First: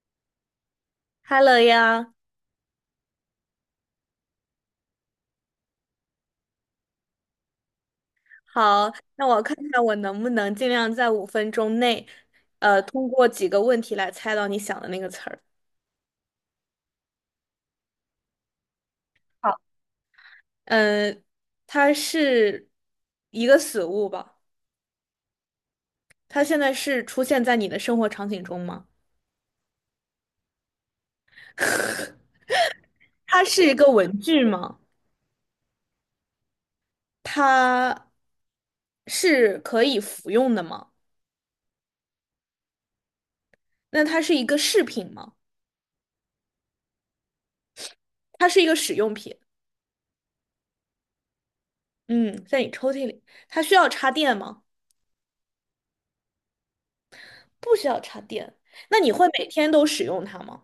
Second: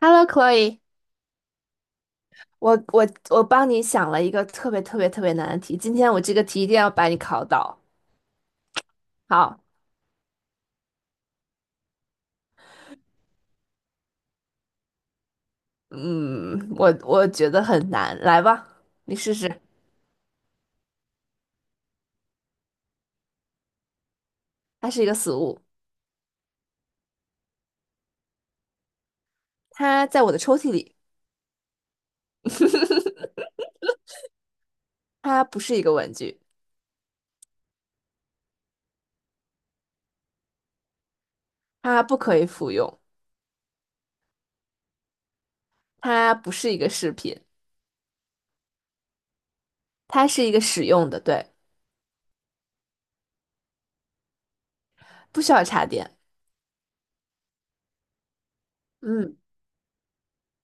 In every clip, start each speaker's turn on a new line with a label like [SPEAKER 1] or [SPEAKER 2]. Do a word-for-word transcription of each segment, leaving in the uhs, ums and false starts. [SPEAKER 1] Hello, Chloe，
[SPEAKER 2] 哈喽呀，
[SPEAKER 1] 我我我帮你想了一个特别特别特别难的题，今天我这个题一定要把你考倒。
[SPEAKER 2] 好，那我看
[SPEAKER 1] 好，
[SPEAKER 2] 看我能不能尽量在五分钟内，呃，通过几个问题来猜到你想的那个词儿。
[SPEAKER 1] 嗯，我我觉得很难，来吧，你试试。
[SPEAKER 2] 嗯，它是一个死物吧？
[SPEAKER 1] 它是一个死物，
[SPEAKER 2] 它现在是出现在你的生活场景中吗？
[SPEAKER 1] 它在我的抽屉里，
[SPEAKER 2] 它是一个文具吗？
[SPEAKER 1] 它不是一个文具，
[SPEAKER 2] 它是可以服用的吗？
[SPEAKER 1] 它不可以服用，
[SPEAKER 2] 那它是一个饰品吗？
[SPEAKER 1] 它不是一个饰品，
[SPEAKER 2] 它是一个使用品。
[SPEAKER 1] 它是一个使用的，对，
[SPEAKER 2] 嗯，在你抽屉里，它需要插电吗？
[SPEAKER 1] 不需要插电。
[SPEAKER 2] 不需要插电。那你会
[SPEAKER 1] 嗯，
[SPEAKER 2] 每天都使用它吗？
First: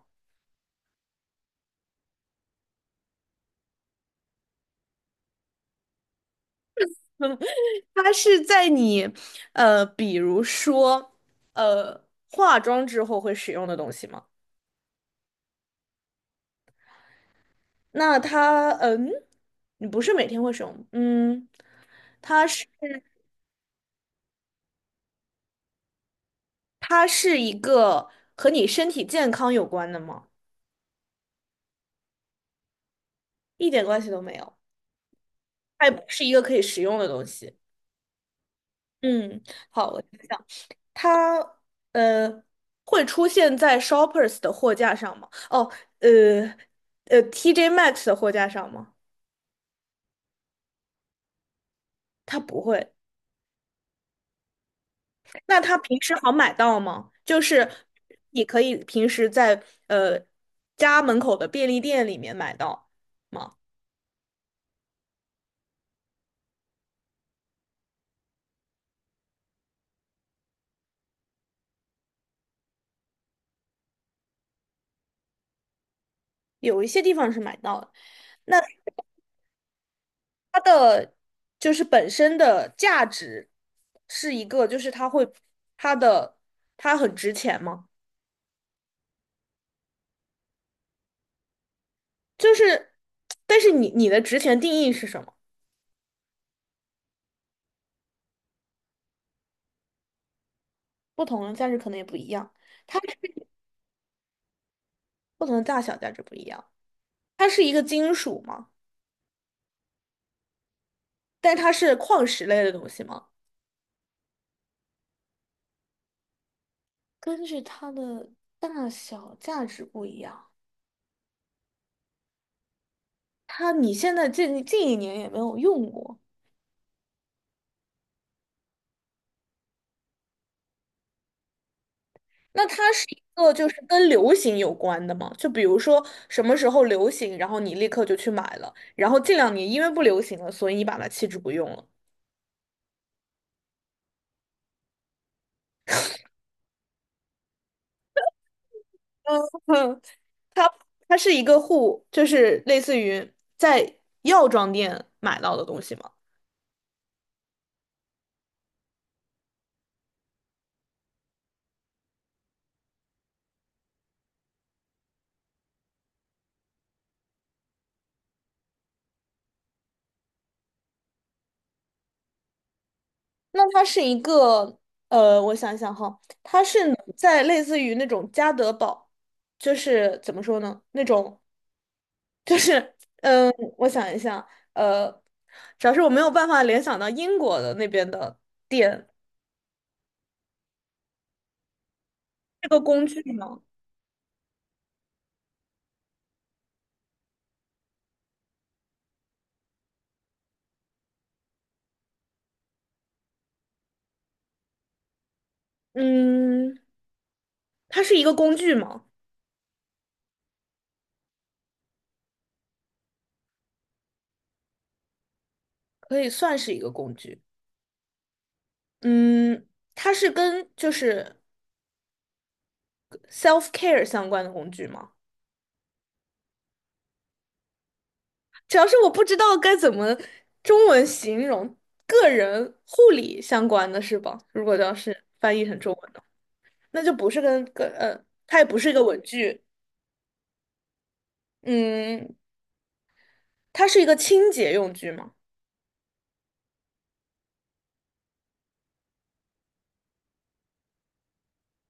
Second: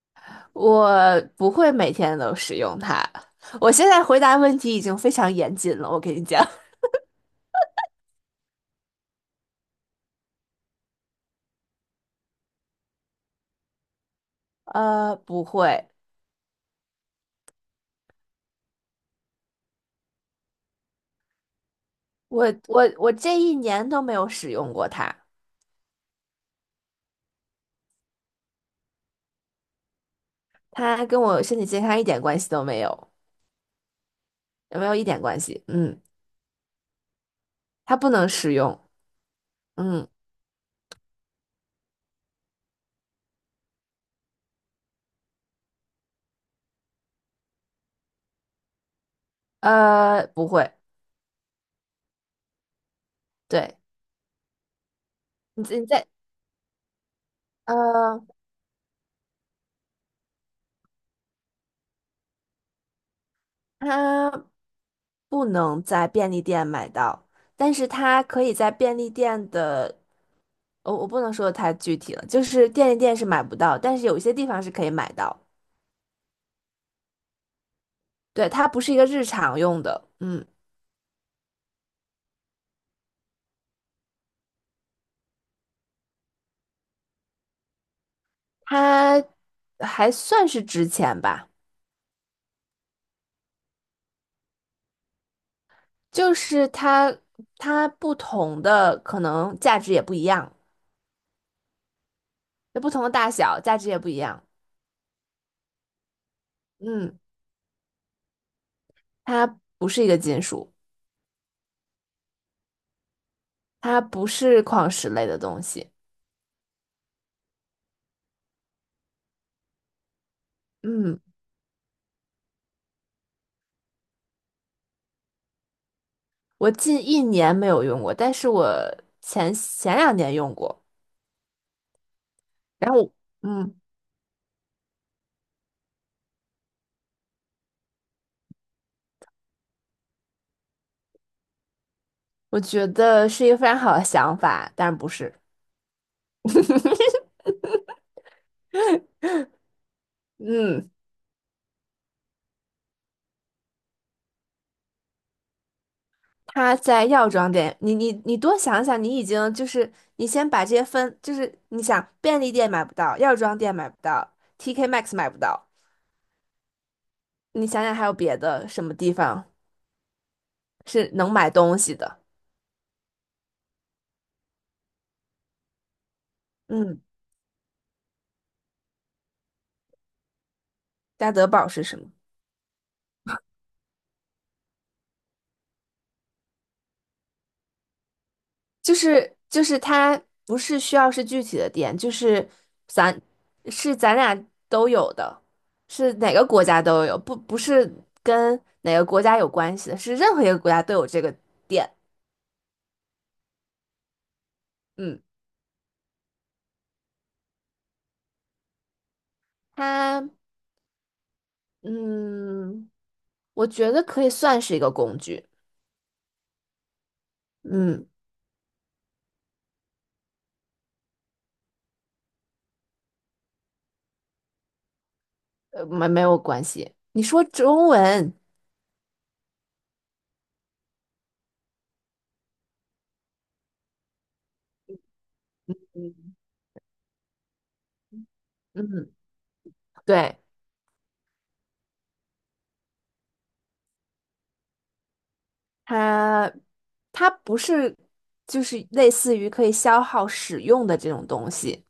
[SPEAKER 1] 我不会每天都使用它。我现在回答问题已经非常严谨了，我跟你讲。
[SPEAKER 2] 嗯 它是在你，呃，比如说，呃，化妆之后会使用的东西吗？
[SPEAKER 1] 呃，不会，
[SPEAKER 2] 那它，嗯，你不是每天会使用，嗯，
[SPEAKER 1] 我我我这一年都没有使用过它，
[SPEAKER 2] 它是一个和你身体健康有关的吗？
[SPEAKER 1] 它跟我身体健康一点关系都没有，
[SPEAKER 2] 一点关系都没有，
[SPEAKER 1] 有没有一点关系？
[SPEAKER 2] 它也
[SPEAKER 1] 嗯，
[SPEAKER 2] 不是一个可以食用的东西。
[SPEAKER 1] 它不能使用，
[SPEAKER 2] 嗯，好，我
[SPEAKER 1] 嗯，
[SPEAKER 2] 想想，它呃会出现在 Shoppers 的货架上吗？哦，呃呃，T J max 的货架上吗？
[SPEAKER 1] 呃，不会，
[SPEAKER 2] 它不会。
[SPEAKER 1] 对，
[SPEAKER 2] 那
[SPEAKER 1] 你
[SPEAKER 2] 它
[SPEAKER 1] 在你
[SPEAKER 2] 平
[SPEAKER 1] 在
[SPEAKER 2] 时好买到吗？就是
[SPEAKER 1] 呃，
[SPEAKER 2] 你可以平时在呃家门口的便利店里面买到吗？
[SPEAKER 1] 它不能在便利店买到，但是它可以在便利店的，我、我不能说的太具体了，就是便利店是买不到，但是有一些地方是可以买到，
[SPEAKER 2] 有一些地方是买到的。
[SPEAKER 1] 对，
[SPEAKER 2] 那
[SPEAKER 1] 它不是一个日常用的，嗯，
[SPEAKER 2] 它的就是本身的价值是一个，就是它会它的它很值钱吗？
[SPEAKER 1] 它还算是值钱吧。
[SPEAKER 2] 就是，但是你你的值钱定义是什么？
[SPEAKER 1] 就是它它不同的可能价值也不一样，
[SPEAKER 2] 不同的价值可能也不一样，
[SPEAKER 1] 就不
[SPEAKER 2] 它
[SPEAKER 1] 同
[SPEAKER 2] 是
[SPEAKER 1] 的大小价值也不一样。
[SPEAKER 2] 不同的大小价值不一样。
[SPEAKER 1] 嗯，
[SPEAKER 2] 它是一个金属吗？
[SPEAKER 1] 它不是一个金属，
[SPEAKER 2] 但它是矿石类的东西吗？
[SPEAKER 1] 它不是矿石类的东西。
[SPEAKER 2] 根据它的大小价值不一样。
[SPEAKER 1] 嗯，
[SPEAKER 2] 它你现在近近一年也没有用过，
[SPEAKER 1] 我近一年没有用过，但是我前前两年用过。
[SPEAKER 2] 那它
[SPEAKER 1] 然后
[SPEAKER 2] 是
[SPEAKER 1] 我
[SPEAKER 2] 一个就
[SPEAKER 1] 嗯，
[SPEAKER 2] 是跟流行有关的吗？就比如说什么时候流行，然后你立刻就去买了，然后近两年因为不流行了，所以你把它弃之不用了。
[SPEAKER 1] 我觉得是一个非常好的想法，但是不是。
[SPEAKER 2] 嗯，它
[SPEAKER 1] 嗯。
[SPEAKER 2] 它是一个护，就是类似于在药妆店买到的东西嘛。
[SPEAKER 1] 他在药妆店，你你你多想想，你已经就是你先把这些分，就是你想便利店买不到，药妆店买不到，T K M A X 买不到，你想想还有别的什么地方是能买东西的？
[SPEAKER 2] 那它是一个呃，我想一想哈，它是能
[SPEAKER 1] 嗯，
[SPEAKER 2] 在类似于那种家得宝，就是怎么说呢？那
[SPEAKER 1] 家
[SPEAKER 2] 种
[SPEAKER 1] 得宝是什么？
[SPEAKER 2] 就是嗯、呃我想一下，呃，主要是我没有办法联想到英国的那边的
[SPEAKER 1] 就
[SPEAKER 2] 店，
[SPEAKER 1] 是就是它不是需要是具体的店，就是
[SPEAKER 2] 这个工
[SPEAKER 1] 咱
[SPEAKER 2] 具呢，
[SPEAKER 1] 是咱俩都有的，是哪个国家都有，不不是跟哪个国家有关系的，是任何一个国家都有这个店。嗯，
[SPEAKER 2] 嗯，它是一个工具吗？
[SPEAKER 1] 它。嗯，我觉得可以算是一个工具。
[SPEAKER 2] 可以算是一个工具。
[SPEAKER 1] 嗯，
[SPEAKER 2] 嗯，它是跟就是 self care 相关的工具吗？
[SPEAKER 1] 呃，没没有关系。你说中文，
[SPEAKER 2] 主要是我不知道该怎么中文形容个人护理相关的是吧？如果要是翻译成中文的，那就不是跟跟呃，它也不是一个
[SPEAKER 1] 嗯，
[SPEAKER 2] 文具，
[SPEAKER 1] 对，
[SPEAKER 2] 嗯，它是一个清洁用具嘛，
[SPEAKER 1] 它它不是就是类似于可以消耗使用的这种东西，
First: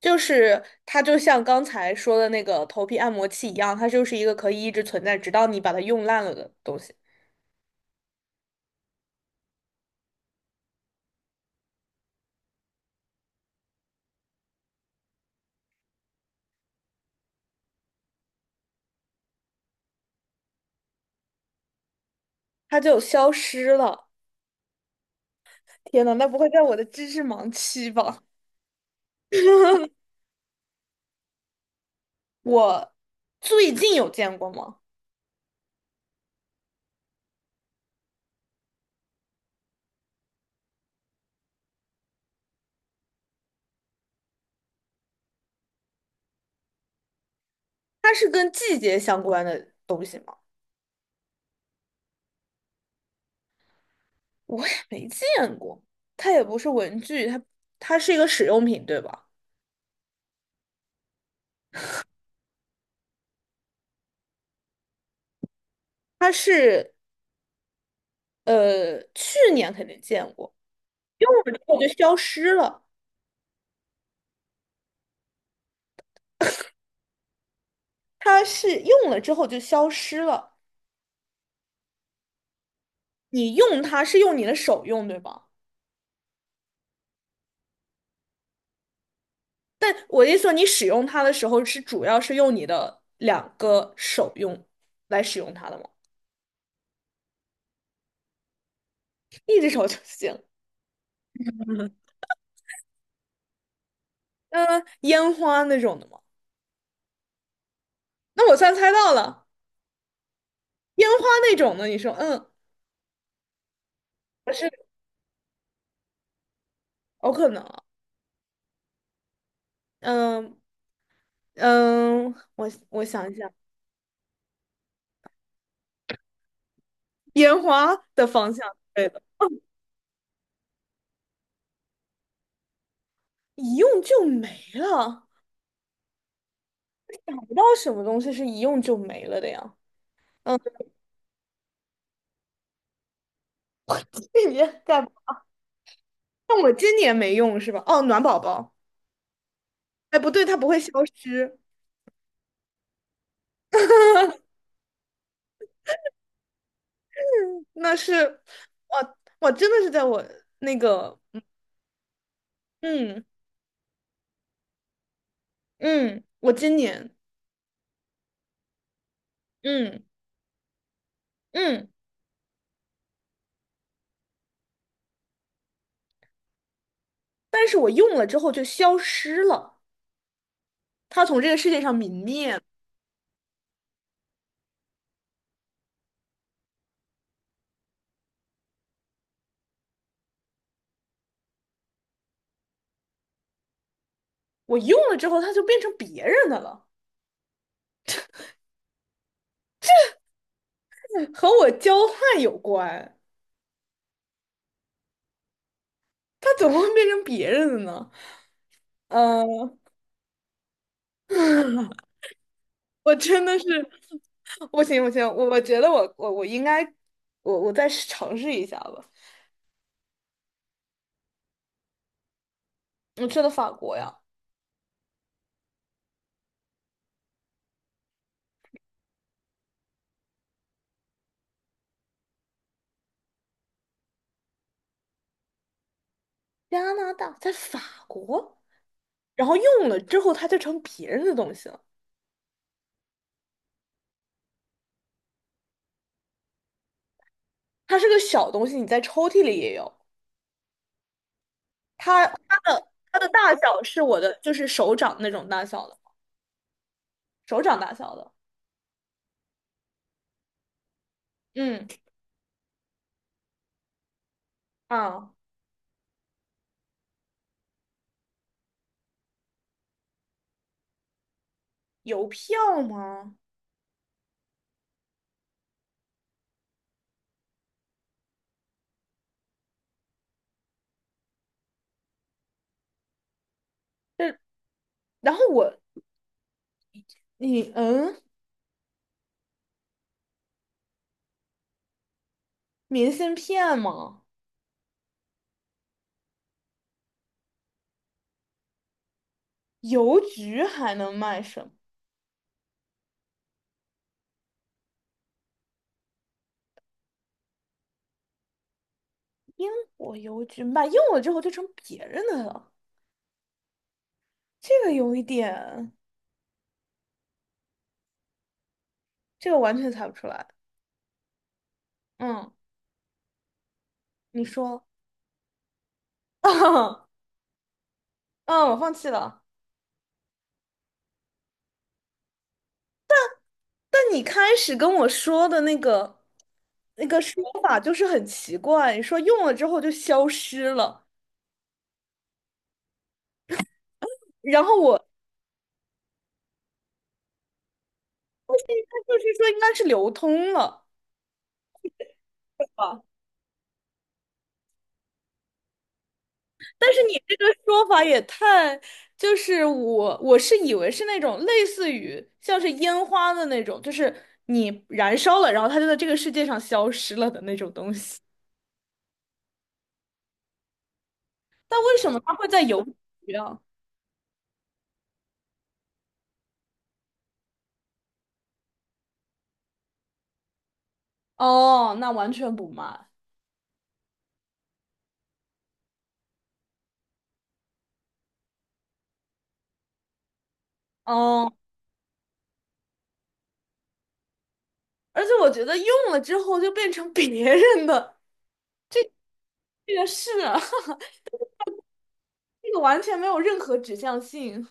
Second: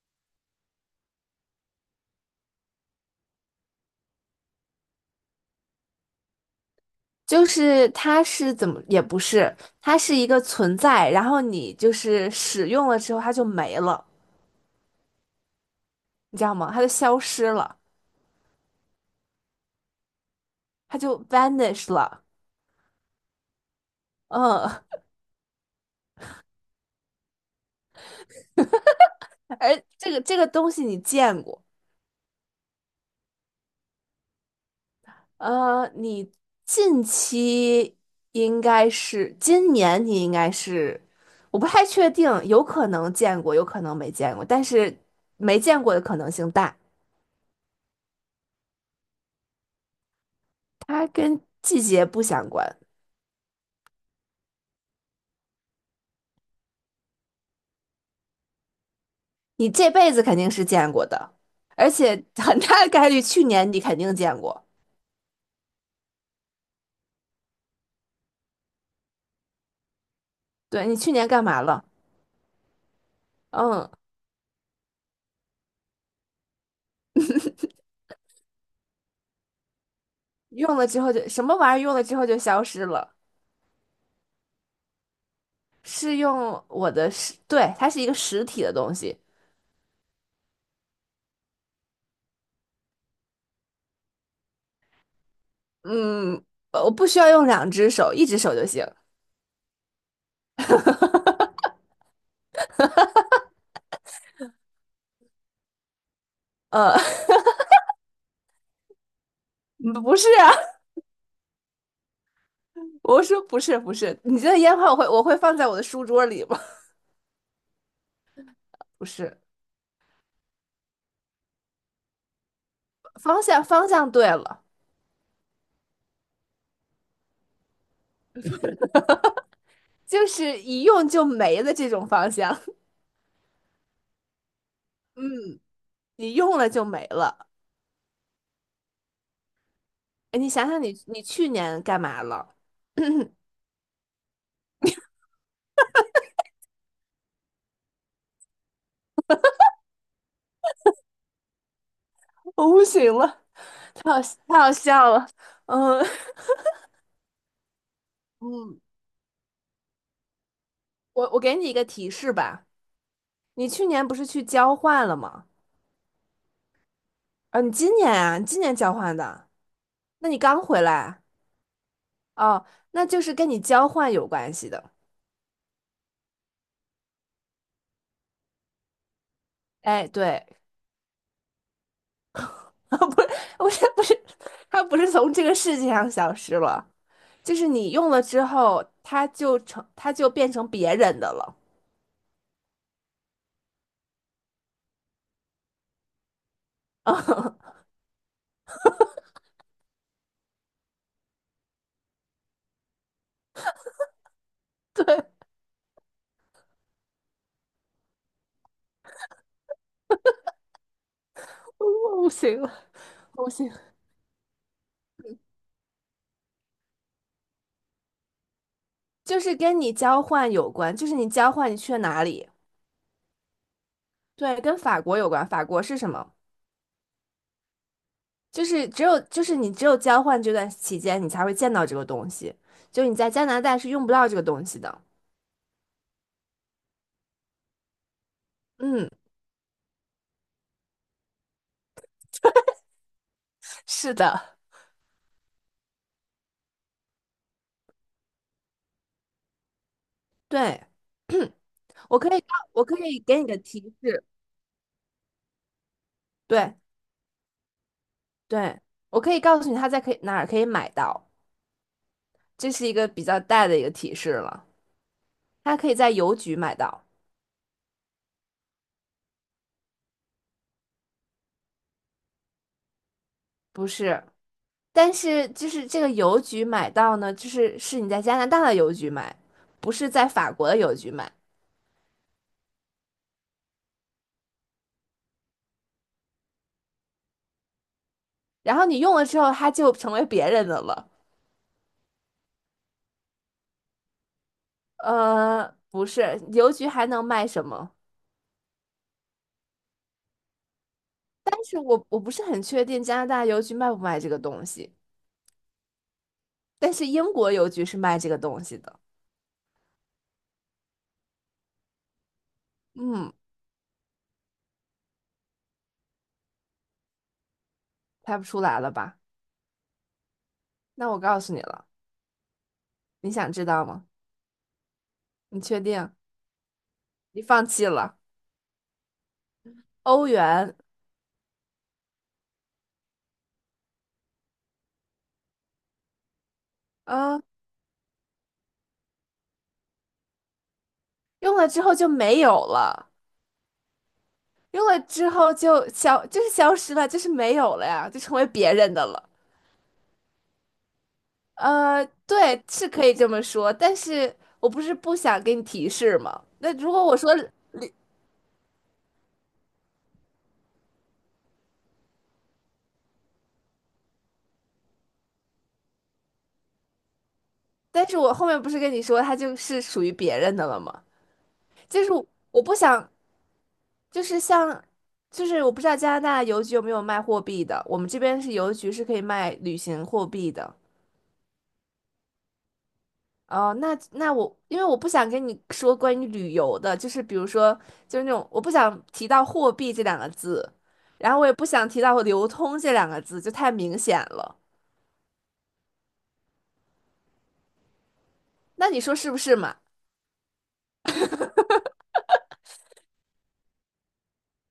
[SPEAKER 2] 就是它就像刚才说的那个头皮按摩器一样，它就是一个可以一直存在，直到你把它用烂了的东西，
[SPEAKER 1] 就是它是怎么也不是，它是一个存在，然后你就是使用了之后它就没了，你知道吗？它就消失了，它就 vanish 了。
[SPEAKER 2] 它就消失了。
[SPEAKER 1] 嗯，
[SPEAKER 2] 天呐，那不会在我的知识盲区吧？
[SPEAKER 1] 而这个这个东西你见过？
[SPEAKER 2] 我最近有见过吗？
[SPEAKER 1] 呃，你近期应该是今年，你应该是，我不太确定，有可能见过，有可能没见过，但是没见过的可能性大。
[SPEAKER 2] 它是跟季节相关的东西吗？
[SPEAKER 1] 它跟季节不相关，
[SPEAKER 2] 我也没见过，它也不是文具，它它是一个使用品，对吧？
[SPEAKER 1] 你这辈子肯定是见过的，而且 很大的概率去年你肯定见过。
[SPEAKER 2] 它是呃，去年肯定见过，
[SPEAKER 1] 对，你去年
[SPEAKER 2] 用
[SPEAKER 1] 干
[SPEAKER 2] 了
[SPEAKER 1] 嘛
[SPEAKER 2] 之后
[SPEAKER 1] 了？
[SPEAKER 2] 就消失了。
[SPEAKER 1] 嗯，
[SPEAKER 2] 它是用了之后就消失了。
[SPEAKER 1] 用了之后就什么玩意儿用了之后就消失了，
[SPEAKER 2] 你用它是用你的手用，对吧？
[SPEAKER 1] 是用我的实，对，它是一个实体的东西。
[SPEAKER 2] 但我的意思说，你使用它的时候是主要是用你的两个手用来使用它的吗？
[SPEAKER 1] 嗯，呃我不需要用两只手，一只手就行。
[SPEAKER 2] 一只手就行。嗯、烟花那种的吗？
[SPEAKER 1] 呃，
[SPEAKER 2] 那我算猜到了。
[SPEAKER 1] 不是啊，
[SPEAKER 2] 烟花那种的，你说，嗯，
[SPEAKER 1] 我说不是不是，你这
[SPEAKER 2] 不
[SPEAKER 1] 个
[SPEAKER 2] 是
[SPEAKER 1] 烟花我会我会放在我的书桌里吗？
[SPEAKER 2] 有可能，
[SPEAKER 1] 不是，
[SPEAKER 2] 嗯嗯，我我想一
[SPEAKER 1] 方
[SPEAKER 2] 想，
[SPEAKER 1] 向方向对了，
[SPEAKER 2] 烟花的方向，对的，
[SPEAKER 1] 就是一用就没了这种方向，
[SPEAKER 2] 一用就没了，
[SPEAKER 1] 你用了就没
[SPEAKER 2] 找
[SPEAKER 1] 了。
[SPEAKER 2] 不到什么东西是一用就没了的呀。
[SPEAKER 1] 哎，你
[SPEAKER 2] 嗯，
[SPEAKER 1] 想想你你去年干嘛了？
[SPEAKER 2] 这你在，但我今年没用是吧？哦，暖宝宝，哎，不对，它不会消失，
[SPEAKER 1] 我不行了，太好太 好笑了。嗯
[SPEAKER 2] 那是，
[SPEAKER 1] 嗯，
[SPEAKER 2] 我我真的是在我那个，
[SPEAKER 1] 我我给你一个提示吧，
[SPEAKER 2] 嗯
[SPEAKER 1] 你去年不是去交换了吗？
[SPEAKER 2] 嗯，我今年，
[SPEAKER 1] 啊，你今年啊，你今年交换的，
[SPEAKER 2] 嗯
[SPEAKER 1] 那你刚回来。
[SPEAKER 2] 嗯，
[SPEAKER 1] 哦，那就是跟你交换有关系的。
[SPEAKER 2] 但是我用了之后就消失了。
[SPEAKER 1] 哎，对，
[SPEAKER 2] 它从这个世界上泯灭。
[SPEAKER 1] 不是，不是，不是，它不是从这个世界上消失了，就是你用了之后，它就成，它就变成别人的了。
[SPEAKER 2] 我用了之后，它就变成别人的了，
[SPEAKER 1] 我
[SPEAKER 2] 和我交换有关。它怎么会变成别人的呢？嗯，呃
[SPEAKER 1] 不行了，
[SPEAKER 2] 我真
[SPEAKER 1] 我不
[SPEAKER 2] 的是，
[SPEAKER 1] 行了。
[SPEAKER 2] 不行不行，我我觉得我我我应该，我我再尝试一下吧。
[SPEAKER 1] 就是跟你交换有关，就是你交换你去了哪里？
[SPEAKER 2] 我去了法国呀，
[SPEAKER 1] 对，跟法国有关。法国是什么？就是只有就是你只有交换这段期间，你才会见到这个东西。就你在加拿大是用不到这个东西的。
[SPEAKER 2] 加拿大，在法国，
[SPEAKER 1] 嗯，
[SPEAKER 2] 然后用了之后，它就成别人的东西了。
[SPEAKER 1] 是的，
[SPEAKER 2] 它是个小东西，你在抽屉里也有。
[SPEAKER 1] 对。我
[SPEAKER 2] 它
[SPEAKER 1] 可
[SPEAKER 2] 它
[SPEAKER 1] 以告，我
[SPEAKER 2] 的
[SPEAKER 1] 可
[SPEAKER 2] 它
[SPEAKER 1] 以
[SPEAKER 2] 的
[SPEAKER 1] 给你
[SPEAKER 2] 大
[SPEAKER 1] 个提
[SPEAKER 2] 小是我
[SPEAKER 1] 示，
[SPEAKER 2] 的，就是手掌那种大小的，
[SPEAKER 1] 对
[SPEAKER 2] 手掌大小的。
[SPEAKER 1] 对，我可以告诉你他在可以哪儿可以买到，
[SPEAKER 2] 嗯
[SPEAKER 1] 这是一个比较大的一个提示了。
[SPEAKER 2] 啊。
[SPEAKER 1] 他可以在邮局买到，
[SPEAKER 2] 邮票吗？
[SPEAKER 1] 不是，但是就是这个邮局买到呢，就是是你在加拿大的邮局买，不是在法国的邮局买。
[SPEAKER 2] 这，然后我，你嗯，
[SPEAKER 1] 然后你用了之后，它就成为别人的了。
[SPEAKER 2] 明信片吗？
[SPEAKER 1] 呃，不是，邮局还能卖什么？
[SPEAKER 2] 邮局还能卖
[SPEAKER 1] 但
[SPEAKER 2] 什么？
[SPEAKER 1] 是我我不是很确定加拿大邮局卖不卖这个东西，但是英国邮局是卖这个东西的。
[SPEAKER 2] 英国邮局卖用了之后就成别人的了，
[SPEAKER 1] 嗯。
[SPEAKER 2] 这个有一点，
[SPEAKER 1] 猜不出来了吧？
[SPEAKER 2] 这个完全猜不出来。
[SPEAKER 1] 那我告诉你了，
[SPEAKER 2] 嗯，
[SPEAKER 1] 你想知道吗？
[SPEAKER 2] 你说，
[SPEAKER 1] 你确定？
[SPEAKER 2] 啊，
[SPEAKER 1] 你放弃了？
[SPEAKER 2] 嗯我放弃了。
[SPEAKER 1] 欧元，
[SPEAKER 2] 但你开始跟我说的那个那个说
[SPEAKER 1] 啊，
[SPEAKER 2] 法就是很奇怪，你说用了之后就消失了，
[SPEAKER 1] 用了之后就没有了，
[SPEAKER 2] 然后
[SPEAKER 1] 用了
[SPEAKER 2] 我，
[SPEAKER 1] 之后就消，就是消失了，就是没有了呀，就成为别人
[SPEAKER 2] 那
[SPEAKER 1] 的
[SPEAKER 2] 就
[SPEAKER 1] 了。
[SPEAKER 2] 是说应该是流通了。
[SPEAKER 1] 呃，对，
[SPEAKER 2] 对
[SPEAKER 1] 是
[SPEAKER 2] 吧？
[SPEAKER 1] 可以这么说，但是我不是不想给你提示吗？那如
[SPEAKER 2] 但是
[SPEAKER 1] 果我
[SPEAKER 2] 你
[SPEAKER 1] 说，
[SPEAKER 2] 这个说法也太，就是我我是以为是那种类似于像是烟花的那种，就是你燃烧了，然后它就在这个世界上消失了的那种东
[SPEAKER 1] 但是
[SPEAKER 2] 西。
[SPEAKER 1] 我后面不是跟你说它就是属于别人的了吗？
[SPEAKER 2] 但为
[SPEAKER 1] 就
[SPEAKER 2] 什
[SPEAKER 1] 是
[SPEAKER 2] 么它会
[SPEAKER 1] 我
[SPEAKER 2] 在
[SPEAKER 1] 不
[SPEAKER 2] 邮
[SPEAKER 1] 想，
[SPEAKER 2] 局啊？
[SPEAKER 1] 就是像，就是我不知道加拿大邮局有没有卖货币的，我们这边是邮局是可以卖旅行货币的。
[SPEAKER 2] 哦，那完全不嘛。
[SPEAKER 1] 哦，那那我因为我不想跟你说关于旅游的，就是比如说就是那种我不想提到货币这两个字，然后我
[SPEAKER 2] 哦，
[SPEAKER 1] 也不想提到流通这两个字，就太明显了。
[SPEAKER 2] 而且我觉得用了之后就变成别人的，
[SPEAKER 1] 那你说是不是嘛？
[SPEAKER 2] 这个是啊 这个完全没有任何指向性，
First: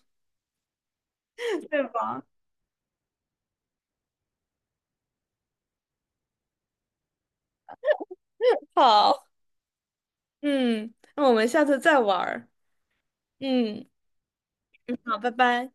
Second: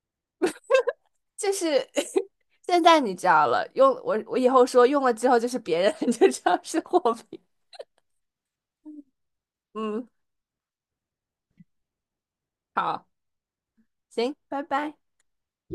[SPEAKER 1] 就
[SPEAKER 2] 对
[SPEAKER 1] 是
[SPEAKER 2] 吧？
[SPEAKER 1] 现在你知道了，用我我以后说用了之后就是别人 就知道是货币。
[SPEAKER 2] 好，
[SPEAKER 1] 嗯，
[SPEAKER 2] 嗯，那我们下次再玩儿
[SPEAKER 1] 好，
[SPEAKER 2] 嗯，
[SPEAKER 1] 行，拜拜。
[SPEAKER 2] 好，拜拜。